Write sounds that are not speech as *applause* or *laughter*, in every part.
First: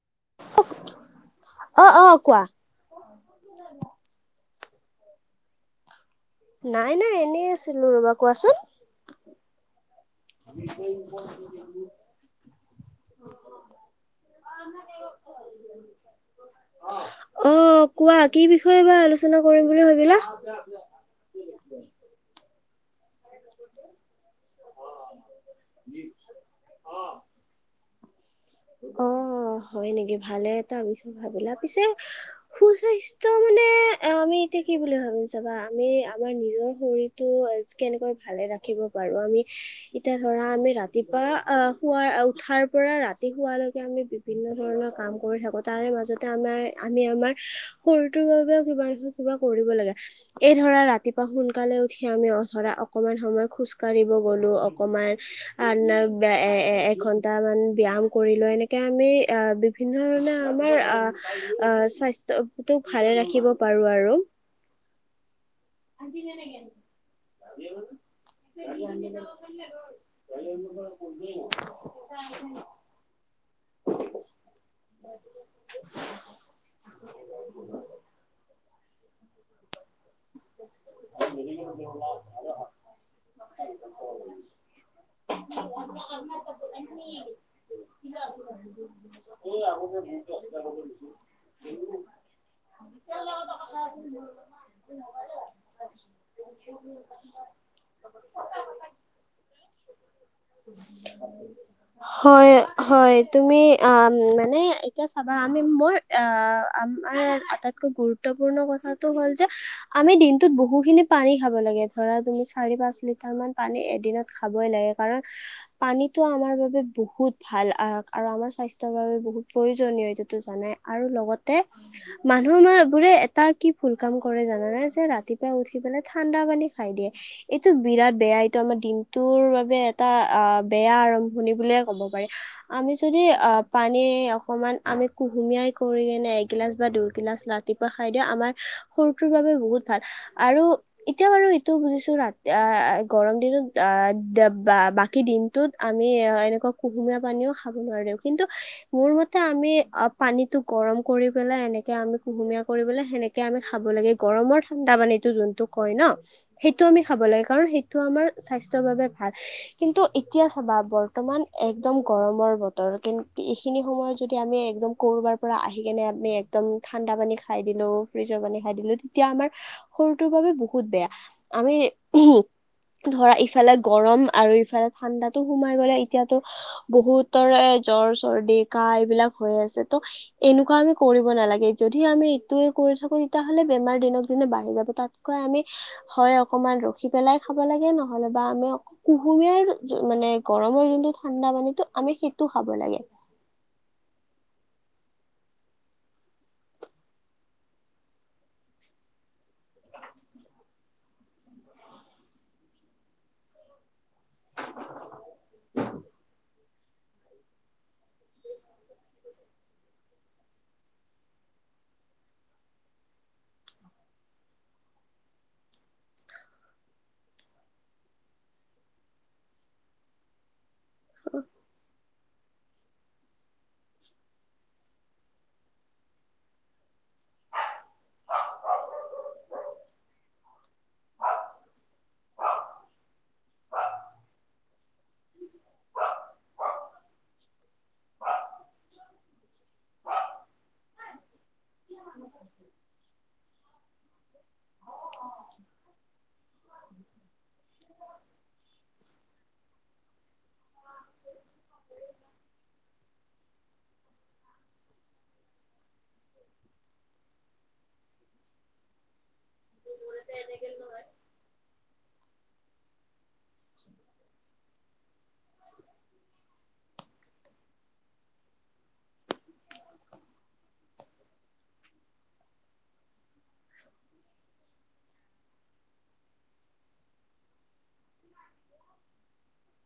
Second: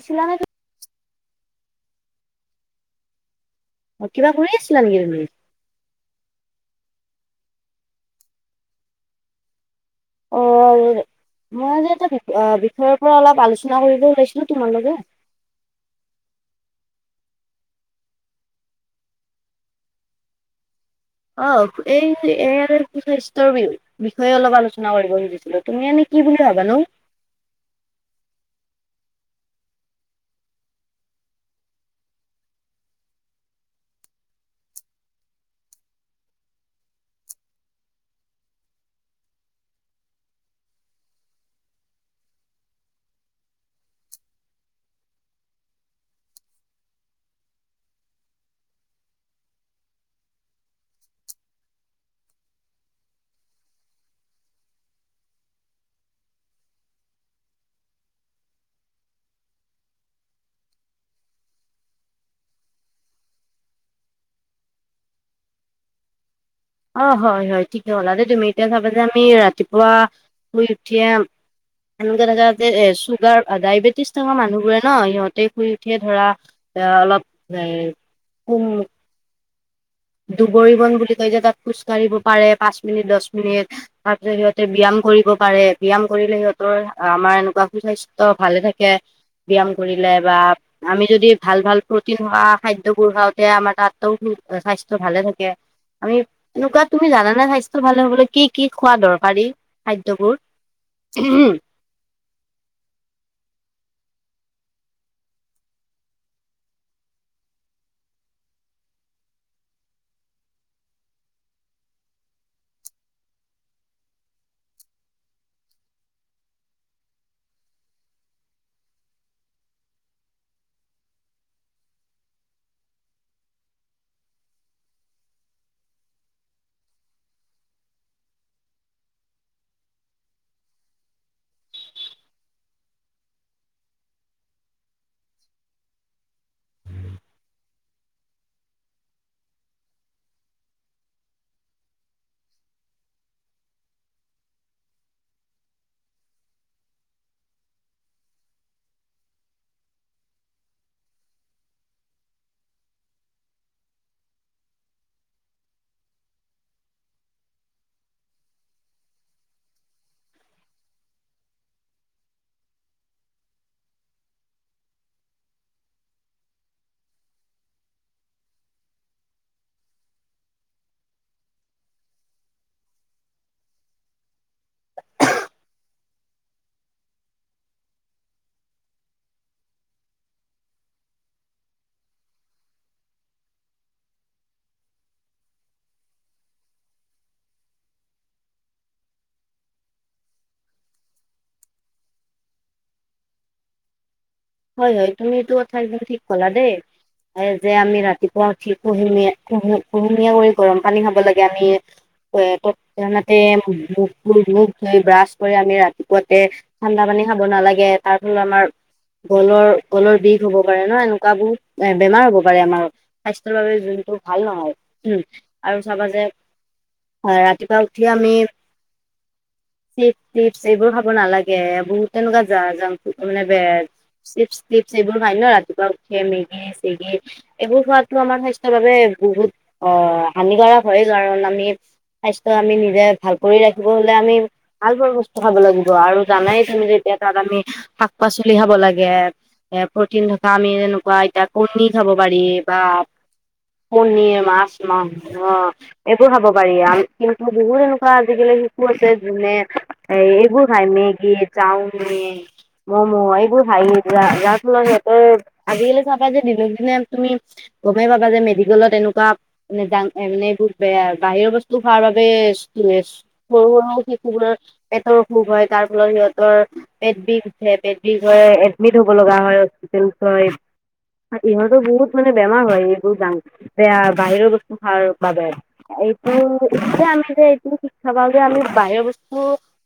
*unintelligible* *unintelligible* অ-অ! কোৱা? অ! কিবা কৰি আছিলা নেকি তুমি? নাই-নাই এনেই আছিলোঁ ৰবা। কোৱা চোন? অ! মই আজি এটা বি বিষয়ৰ পৰা অলপ আলোচনা কৰিব ওলাইছিলোঁ তোমাৰ লগত। *unintelligible* অ! কোৱা কি বিষয়ে বা আলোচনা কৰিম বুলি ভাবিলা? অ! এই যে *unintelligible* সু স্বাস্থ্যৰ বি বিষয়ে অলপ আলোচনা কৰিব খুজিছিলোঁ, তুমি এনে কি বুলি ভাবানো? অঁ! হয় নেকি ভালে তাৰপিছত ভাবিলা পিছে সুস্বাস্থ্য মানে আমি এতিয়া কি বুলি ভাবিম চাবা আমি আমাৰ নিজৰ শৰীৰ টো কেনেকৈ ভালে ৰাখিব পাৰোঁ আমি। এতিয়া ধৰা আমি ৰাতিপুৱা আহ শুৱাৰ উঠাৰ পৰা ৰাত ৰাতি হোৱালৈকে আমি বিভিন্ন ধৰণৰ কাম কৰি থাকো তাৰে মাজতে আমাৰ আমি আমাৰ শৰীৰটোৰ বাবেও কিবা নহয় কিবা কৰিব লাগে। এই ধৰা ৰাতিপুৱা সোনকালে উঠি আমি ধৰা অকমান সময় খোজকাঢ়িব গলোঁ অকমান *unintelligible* এ-এ এঘন্টা মান ব্যায়াম কৰি লৈ এনেকে আমি আহ বিভিন্ন ধৰণে আমাৰ আহ স্বাস্থ তো ভালে ৰাখিব পাৰোঁ আৰু। আজি *unintelligible* অ! হয়-হয় ঠিকে ক'লা দেই। তুমি এতিয়া চাবা যে আমি ৰাতিপুৱা শুই উঠিয়ে এনেকে থাকা যে চুগাৰ ডায়েবেটিছ থকা মানুহবোৰে ন সিহঁতে শুই উঠিয়ে ধৰা এ অলপ *unintelligible* দুবুৰি বন বুলি কয় যে তাত খোজ কঢ়িব পাৰে পাঁচ মিনিট দহ মিনিট তাৰ জৰিয়ত তে ব্যায়াম কৰিব পাৰে, ব্যায়াম কৰিলে সিহঁতৰ আমাৰ এনেকুৱা সুস্বাস্থ্য ভালে থাকে। ব্যায়াম কৰিলে বা আমি যদি ভাল ভাল প্ৰটিন হোৱা খাদ্যবোৰ খাওঁ তে আমাৰ তাত ত' স্বাস্থ্য ভালে থাকে। আমি এনেকুৱা তুমি জানানে স্বাস্থ্য ভালে হ'বলৈ কি কি খোৱা দৰকাৰী খাদ্যবোৰ? *inaudible* হয় হয়, তুমি আ, মানে এতিয়া চাবা আমি, মোৰ আমাৰ আটাইতকৈ গুৰুত্বপূৰ্ণ কথাটো হ'ল যে আমি দিনটোত বহুখিনি পানী খাব লাগে ধৰা তুমি চাৰি পাঁচ লিটাৰ মান। পানী এদিনত খাবই লাগে কাৰণ পানীটো আমাৰ বাবে বহুত ভাল আৰু আমাৰ স্বাস্থ্যৰ বাবে বহুত প্ৰয়োজনীয় এইটোতো জানাই। আৰু লগতে মানুহবোৰে এটা কি ভুল কাম কৰে জানানে যে ৰাতিপুৱাই উঠি পেলাই ঠাণ্ডা পানী খাই দিয়ে। এইটো বিৰাট বেয়া, এইটো আমাৰ দিনটোৰ বাবে এটা আহ, বেয়া আৰম্ভণি বুলিয়ে ক'ব পাৰি। আমি যদি আ, পানী অকনমান আমি কুহুমিয়াই কৰি কিনে এগিলাচ বা দুইগিলাচ লা তিপুৱা খাই দিওঁ আমাৰ সৰুটোৰ বাবে বহুত ভাল আৰু এতিয়া বাৰু এইটো বুজিছোঁ ৰাতি আ, গৰম দিনত আহ, ডা বা-বাকী দিন টোত আমি এ, এনেকুৱা কুহুমীয়া পানীও খাব নোৱাৰিও কিন্তু মোৰ মতে আমি আ পানীটো গৰম কৰি পেলাই, এনেকে আমি কুহুমীয়া কৰি পেলাই সেনেকে আমি খাব লাগে, গৰমৰ ঠাণ্ডা পানীটো যোনটো কয় ন'। সেইটো আমি খাব লাগে কাৰণ সেইটো আমাৰ স্বাস্থ্যৰ বাবে ভাল কিন্তু এতিয়া চাবা বৰ বৰ্তমান একদম গৰমৰ বতৰ কিন্ত এইখিনি সময়ত যদি আমি একদম ক'ৰবাৰ পৰা আহি কেনে আমি এক দম ঠাণ্ডা পানী খাই দিলোঁ, ফ্ৰিজৰ পানী খাই দিলোঁ তেতিয়া আমাৰ সৰুটোৰ বাবে বহুত বেয়া, আমি ধৰা ইফালে গৰম আৰু ইফালে ঠাণ্ডাটো সোমাই গ'লে এতিয়াতো বহুতৰে জ্বৰ চৰ্দি, কাহ এইবিলাক হৈ আছে ত' এনেকুৱা আমি কৰিব নালাগে, যদি আমি এইটোৱে কৰি থাকো তেতিয়াহ'লে বেমাৰ দিনক দিনে বাঢ়ি যাব তাতকৈ আমি হয় অকমান ৰখি পেলাই খাব লাগে নহ'লে বা আমি কুহুমীয়াৰ মানে গৰমৰ মানে যোনটো ঠাণ্ডা পানীটো আমি সেইটো খাব লাগে। হয় হয়, তুমি এইটো কথা একদম ঠিক ক'লা দে। আৰু যে আমি ৰাতিপুৱা উঠি কুহুমীয়া কুহু কুহুমীয়া কৰি গৰম পানী খাব লাগে আমি। *unintelligible* মুখ ধুই ব্ৰাছ কৰি আমি ৰাতিপুৱাতে ঠাণ্ডা পানী খাব নালাগে তাৰ ফলত আমাৰ গলৰ গলৰ বিষ হ'ব পাৰে ন' এনেকুৱা বহুত বেমাৰ হ'ব পাৰে আমাৰ। স্বাস্থ্যৰ বাবে যোনটো ভাল নহয় হু, আৰু চাবা যে হয়, ৰাতিপুৱা উঠি আমি চিপ টিপছ এইবোৰ খাব নালাগে, বহুত এনেকুৱা জা-জাংক ফুড মানে বেয় চিপ টিপছ এইবোৰ খাই ন' ৰাতিপুৱা উঠিয়েই মেগী চেগী এইবোৰ খোৱাটো আমাৰ স্বাস্থ্যৰ কাৰণে বহুতেই হানিকাৰক হয় কাৰণ আমি স্বাস্থ্য আমি নিজে ভাল কৰি ৰাখিব হ'লে আমি ভাল ভাল বস্তু খাব লাগিব আৰু জানােই তুমি যেতিয়াই তাত আমি শাক পাচলি খাব লা গে এ, প্ৰ'টিন থকা আমি এনেকুৱা এতিয়া কণী খাব পাৰি বা কণী, মাছ, মাংস। এইবোৰ খাব পাৰি আমি কিন্তু বহুত এনেকুৱা আজিকালি শিশু আছে যুনে এইবোৰ মেগি, চাওমিন, ম'মো এইবিলাক হাই যাৰ ফলত সিহঁতৰ আজিকালি চাব পা যে দিনক দিনে তুমি গমেই পাবা যে মেডিকেলত এনেকুৱা! এনে জাংক, এনে এইবোৰ জাংক বেয়া বাহিৰৰ বস্তু খোৱাৰ বাবে। কি হস, *unintelligible* পেটৰ অসুখ হয়, তাৰ ফলত সিহঁতৰ পেট বিষ উঠে পেট বিষ। হ এডমিট হ'ব লগা হয় হস্পিটেলত। এইবোৰৰ বহুত মানে বেমাৰ হয়। এইবোৰ জাংক এয়া বাহিৰৰ বস্তু খোৱাৰ বাবে। এইটোৱে এতিয়া আমি যে শিক্ষা পাওঁ যে হ'লে আমি বাহিৰৰ বস্তু!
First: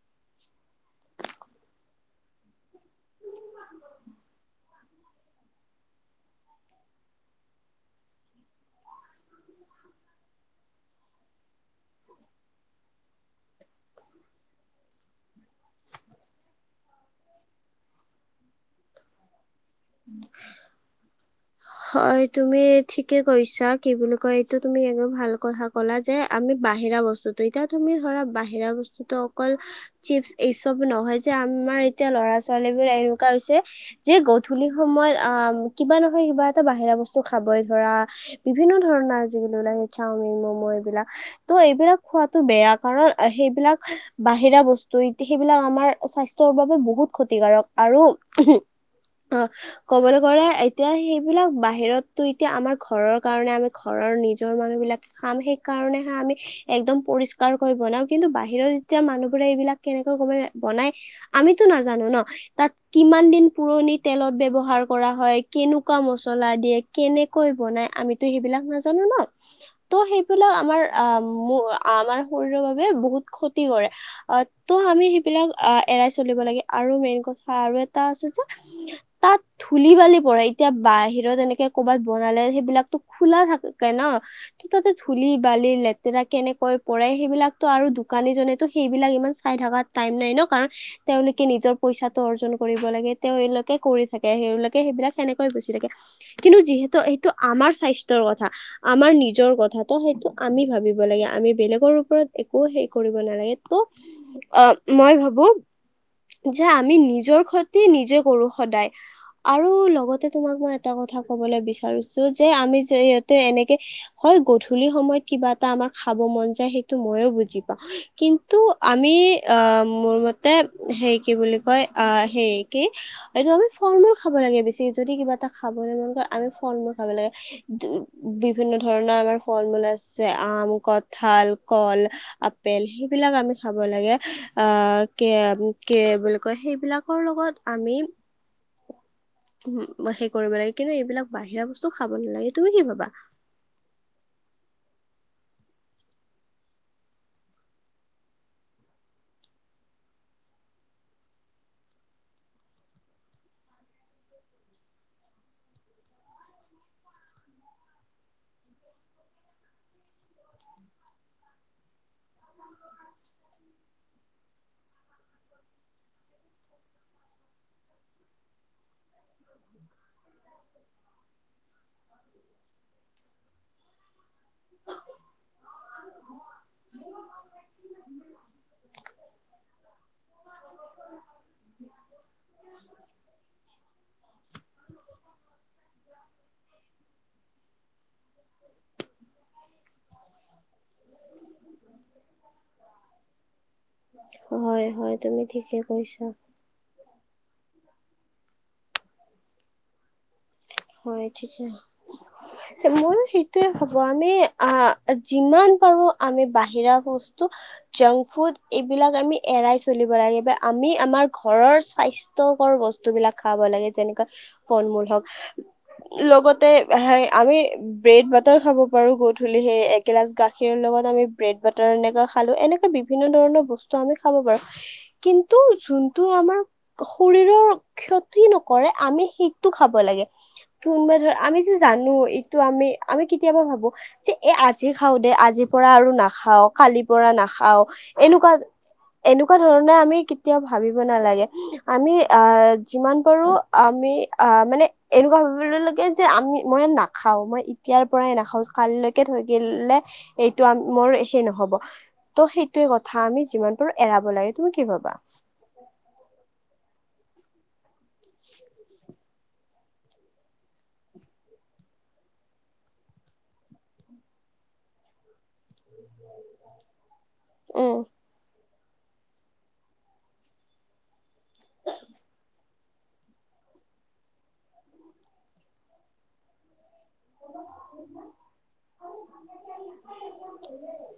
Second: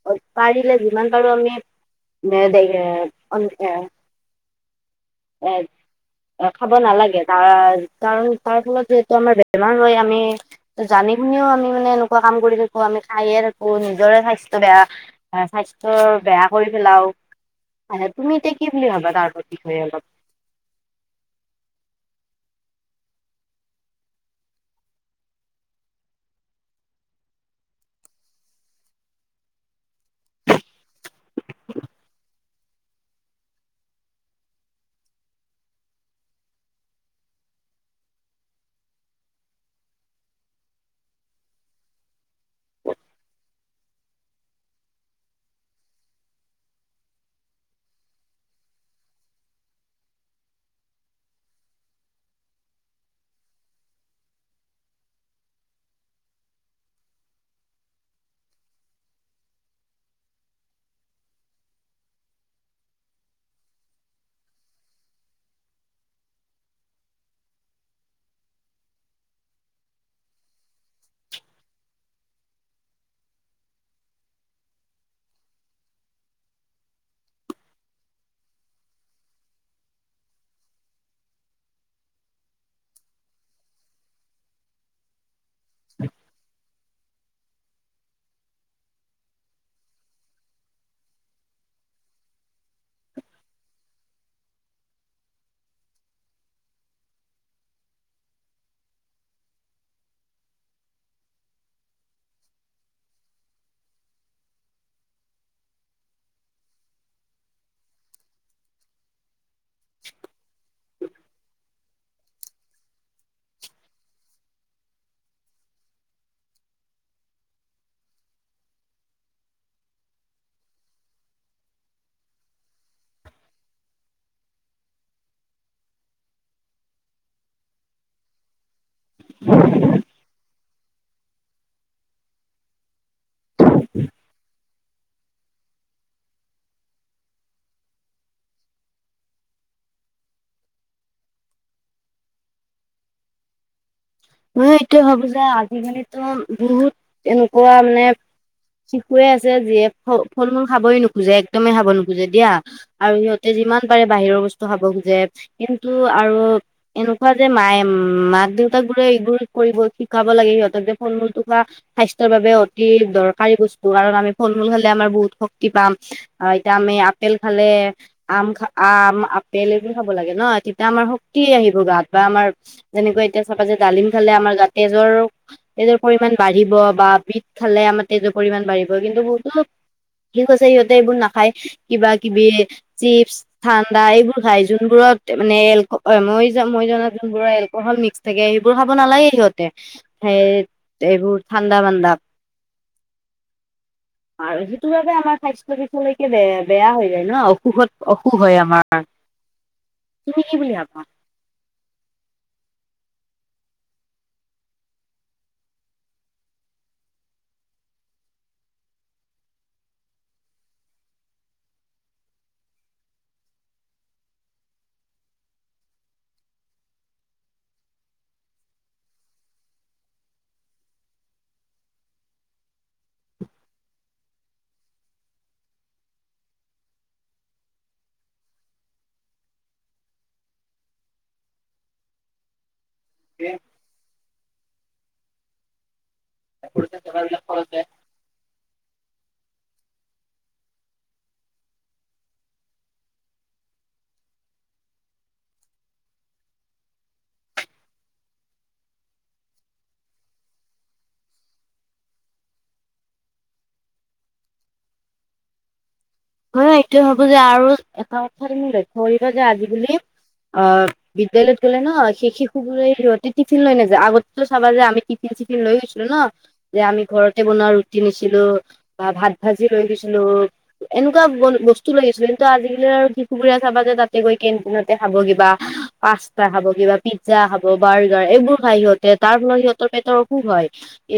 অ', পাৰিলে যিমান পাৰোঁ আমি দে অম এয়া। এ এ খাব নালাগে, তাৰ ফলত যিহেতু আমাৰ বেমাৰ হয়, আমি! জানি শুনিও আমি মানে এনেকুৱা কাম কৰি থাকোঁ আমি খাইয়ে থাকোঁ। নিজৰেই স্বাস্থ্য বেয়া, স্বাস্থ্য বেয়া কৰি পেলাওঁ। মানে তুমি এতিয়া কি বুলি ভাবা তাৰ প্ৰতিকে অলপ। *inaudible* হয় তুমি ঠিকেই কৈছা, কি বুলি কওঁ এইটো তুমি এনেও ভাল কথা ক'লা যে! আমি বাহিৰা বস্তুটো, এতিয়া তুমি ধৰা বাহিৰা বস্তুটো অকল! চিপছ এইচব নহয় যে আমাৰ এতিয়া ল'ৰা ছোৱালীবোৰ যে এনেকুৱা হৈছে! যে গধূলি সময়ত উম কিবা নহয় কিবা! এতিয়া বাহিৰা বস্তু খাবই ধৰা, বিভিন্ন ধৰণৰ যিকোনো চাওমিন ম'ম' এইবিলাক। ত' এইবিলাক খোৱাটো বেয়া কাৰণ সেইবিলাক বাহিৰা বস্তু এতি সেইবিলাক আমাৰ স্বাস্থ্যৰ বাবে বহুত ক্ষতিকাৰক। আৰু! অ', ক'বলৈ গ'লে এতিয়া সেই! এইবিলাক বাহিৰতটো এতিয়া আমাৰ ঘৰৰ কাৰণে আমি ঘৰৰ নিজৰ মানুহবিলাক আমি হাৰিকাৰণে আমি একদম পৰিষ্কাৰ কৰি বনাওঁ কিন্তু বাহিৰত যেতিয়া মানুহবোৰে এইবিলাক! কেনেকৈ কৰি বনাই। আমি তো নাজানোঁ ন তাত কিমান দিন পুৰণি তেলত ব্যৱহাৰ কৰা হয়, কেনেকৈ কেনেকুৱা মছলা দিয়ে, কেনেকৈ বনাই আমি তো সেইবিলাক নাজানোঁ ন। তো সেইবিলাকে আমাৰ উম মোৰ আমাৰ শৰীৰৰ বাবে বহুত ক্ষতি কৰে। অ', তো আমি সেইবিলাক এৰাই চলিব লাগে আৰু মেইন কথা আৰু এটা আছে যে! তাত ধূলি বালি পৰে। এতিয়া বাহিৰত কৰ'বাত বনালে, সেইবিলাক টো খোলা থাকে ন? কি তাতে বালিৰ লেতেৰা কেনেকৈ পৰে। সেইবিলাটো আৰু দোকানী জনেতো সেইবিলাক ইমান চাই থকাত টাইম নাই ন। কাৰণ তেওঁলোকে নিজৰ পইচাটো অৰ্জন কৰিব লাগে, তেওঁলোকে কৰি থাকে, তেওঁলোকে সেইবিলাক সেনেকে! বেছি থাকে। যিহেতু এইটো স্বাস্থ্যৰ কথা। আমাৰ নিজৰ কথাাতটো সেইটো আমি ভাবিব লাগে, আমি বেলেগৰ ওপৰত একো সেই কৰিব নালাগে। অ মই ভাবো! যে আমি নিজৰ ক্ষতি নিজে কৰো সদায়, আৰু লগতে! তোমাক মই এটা কথা ক'বলৈ বিচাৰিছো যে আমি যে সিহঁতে এনেকে হয় গধূলি সময়ত কিবা এটা আমাৰ খাব মন যায়, সেইটো ময়ো বুজি পাওঁ। কিন্তু আমি আহ মোৰ মতে সেই কি বুলি কয় আহ সেই কি! এইটো আমি ফল মূল খাব লাগে বেছি যদি কিবা এটা খাবলৈ মন কৰে আমি ফল মূল খাব লাগে। তো বিভিন্ন ধৰণৰ আমাৰ ফল মূল আছে আম, কঁঠাল, কল আপেল সেইবিলাক আমি খাব লাগে, আহ কে, কে কি বুলি কয় সেইবিলাকৰ লগত আমি উ সেই কৰিব লাগে কিন্তু এইবিলাক বাহিৰা বস্তু খাব নালাগে তুমি কি ভাবা? মই এইটোয়ে ভাবো যে আজিকালিতো বহুত এনেকুৱা মানে শিশুৱে আছে যিয়ে ফ ফল-মূল খাবই নোখোজে একদমেই খাব নোখোজে দিয়া- আৰু সিহঁতে যিমান পাৰে বাহিৰৰ বস্তু খাব খোজে, কিন্তু আৰু এনেকুৱা যে মায়ে মাক-দেউতাক লৈ এইবোৰ কৰিব শিকাব লাগে সিহঁতক দেখোন কিবা- স্বাস্থ্যৰ বাবে অতি দৰকাৰী বস্তু কাৰণ আমি ফল-মূল খালে আমাৰ বহুত শক্তি পাম, আৰু এতিয়া আমি আপেল খালে আম খা আম, আপেল এইবোৰ খাব লাগে ন, তেতিয়া আমাৰ শক্তি আহিব গাত বা আমাৰ যেনেকে এতিয়া চাবা যে ডালিম খালে আমাৰ গা তেজৰ তেজৰ পৰিমাণ বাঢ়িব বা বিত খালে আমাৰ তেজৰ পৰিমাণ বাঢ়িব কিন্তু *unintelligible* সি ক‌ইছে সিহঁতে এইবোৰ নাখায়, কিবা-কিবি চিপছ ঠাণ্ডা এইবোৰ খাই যোনবোৰত মানে এল মই জা মই জানা যোনবোৰ এলকহল মিক্স থাকে সেইবোৰ খাব নালাগে সিহঁতে, সে এইবোৰ ঠাণ্ডা-বান্দা। আৰু হয় সেইটো ভাবে হয় আমাৰ তুমি স্বাস্থ্য ঠিকে কৈছা বিশলৈকে বেঢ়ে বেয়া হৈ যায় ন' অসুখত অসুখ হয় আমাৰ। তুমি কি বুলি ভাবা? হয় ঠিকেই। *inaudible* ময়ো সেইটোয়ে ভাবো- আমি আহ যিমান পাৰো আমি বাহিৰা বস্তু জাংক ফুড এইবিলাক আমি এৰাই চলিব লাগে বা আমি আমাৰ ঘৰৰ স্বাস্থ- তৰ্কৰ বস্তুবিলাক খাব লাগে যেনেকৈ- ফল-মূল হওঁক, লগতে হেই আমি ব্ৰেড বাটাৰ খাব পাৰো গধূলি সেই এগিলাচ গাখীৰ লগত আমি ব্ৰেড বাটাৰ এনেকা খালো এনেকা বি- বিভিন্ন ধৰণৰ বস্তু আমি খাব পাৰো, কিন্তু যোনটো আমাৰ শৰীৰৰ ক্ষতি নকৰে আমি সেইটো খাব লাগে। কিউম্বা ধৰ আমি যে জানো এইটো আমি, আমি কেতিয়াবা ভাবো যে এ আজি খাও দে, আজিৰ পৰা আৰু নাখাও, কালিৰ পৰা নাখাও, এনেকুৱা এনেকুৱা ধৰণে আমি কেতিয়াও ভাবিব নালাগে। আমি অ যিমান পাৰো আমি অ মানে এনেকুৱা যে আমি, মই নাখাওঁ মই ইতিয়াৰ পৰাই নাখাওঁ কালিলৈকে থৈ দিলে এইটো আন মোৰ সেই নহব। ত' সেইটোৱে কথা আমি যিমান পাৰো এৰাব লাগে, তুমি কি ভাবা? মই এইটোয়ে ভবো যে আৰু এটা কথা তুমি লক্ষ্যনীয় যে আজি-কালি- অ্' বিদ্যালয়ত গ'লে ন' সেই শিশুবোৰে সিহঁতি টিফিন লৈ নাযায় আগতেটো চাবা যে আমি টিফিন-চিফিন লৈ গৈছিলো ন' যে আমি ঘৰতে বনোৱা উম ৰুটি নিছিলো, বা ভাত ভাজি লৈ গৈছিলো। এনেকুৱা বস্তু লৈ গৈছিলো কিন্তু আজি কুলে আৰু শিশুবোৰে চাবা যে তাতে গৈ কেণ্টিনতে খাব কিবা পাষ্টা খাব, কিবা পি- জা খাব, বাৰ্গাৰ, এইবোৰ খাই সিহঁতে, তাৰ ফলত সিহতৰ পেটৰ অসুখ হয়,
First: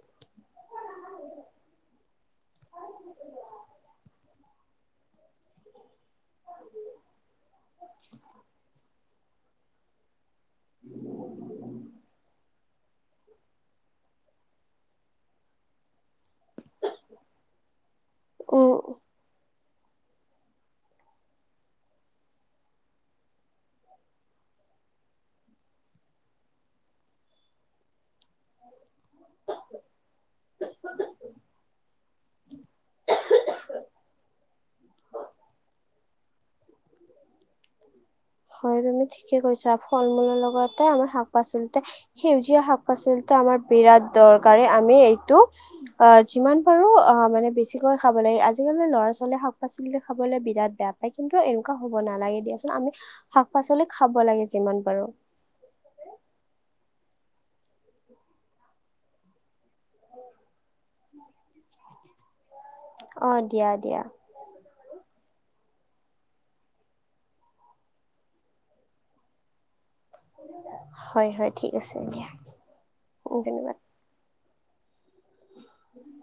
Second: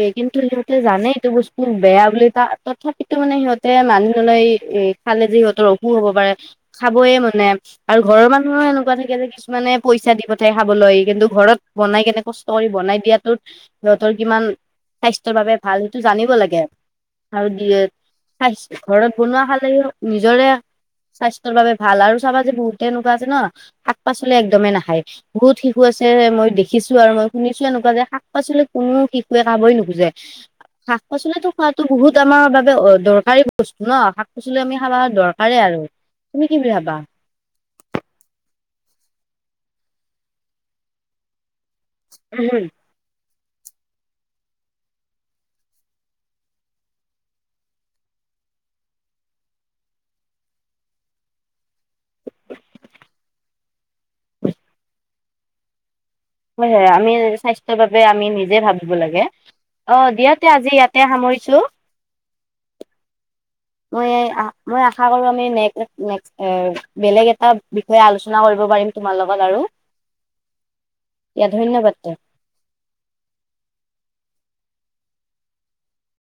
এই কিন্তু সিহঁতে জানে এইটো বস্তু বেয়া বুলি তা তথাপিতো মানে সিহঁতে মানি নলয় এই খালে যে সিহতৰ অসুখ হ'ব পাৰে খাবয়ে মানে, আৰু ঘৰৰ মানুহৰো এনেকুৱা থাকে যে কিছুমানে পইচা দি পথ- ঠাই খাবলৈ কিন্তু ঘৰত বনাই কেনে কষ্ট কৰি বনাই দিয়াতো সিহতৰ কিমান স্বাস্থ্যৰ বাবে ভাল, সেইটো জানিব লাগে। আৰু দিয়ে স্থা উম, ঘৰত বনোৱা খালে নিজৰে। স্বাস্থ্যৰ বাবে ভাল আৰু চাবা যে বহুতে এনেকুৱা আছে ন। শাক পাচলি একদমেই নাখায় বহুত শিশু আছে মই দেখিছো আৰু মই শুনিছোঁ এনেকুৱা যে শাক-পাচলি। শাক পাচলি কোনো শিশুৱে খাবই নুখোজে। শাক পাচলিতো খোৱাতো বহুত আমাৰ বাবে অ' দৰকাৰী বস্তু। অ' শাক পাচলি আমি খাবা দৰকাৰে আৰু তুমি কি বুলি ভাবা। হয় তুমি ঠিকে কৈছা আৰু ফল মূলৰ লগতে আমাৰ শাক। শাক পাচলি সেউজীয়া ভাবা শাক পাচলি আমাৰ বিৰাট দৰকাৰী আমি এইটো। অ' যিমান পাৰো অ' মানে বেছিকৈ খাব লাগে, আজিকালি ল'ৰা ছোৱালীয়ে শাক পাচলি খাবলৈ বিৰাট বেয়া পায় কি? কিন্তু এনেকুৱা হ'ব নালাগে দিয়া। আমি শাক। শাক পাচলি খাব লাগে যিমান পাৰো। হয় হয় আমি স্বাস্থ্যৰ বাবে আমি নিজে ভাবিব লাগে। অ' দিয়া দিয়া আজি ইয়াতে সামৰিছোঁ। অ' দিয়া দিয়া মই মই আশা কৰো আমি নক নেক। বেলেগ এটা বিষয়ে আলোচনা কৰিব পাৰিম তোমাৰ লগত আৰু। হয়, দিয়া হয়, ঠিক আছে ধন্যবাদ দিয়া ধন্যবাদ। উম।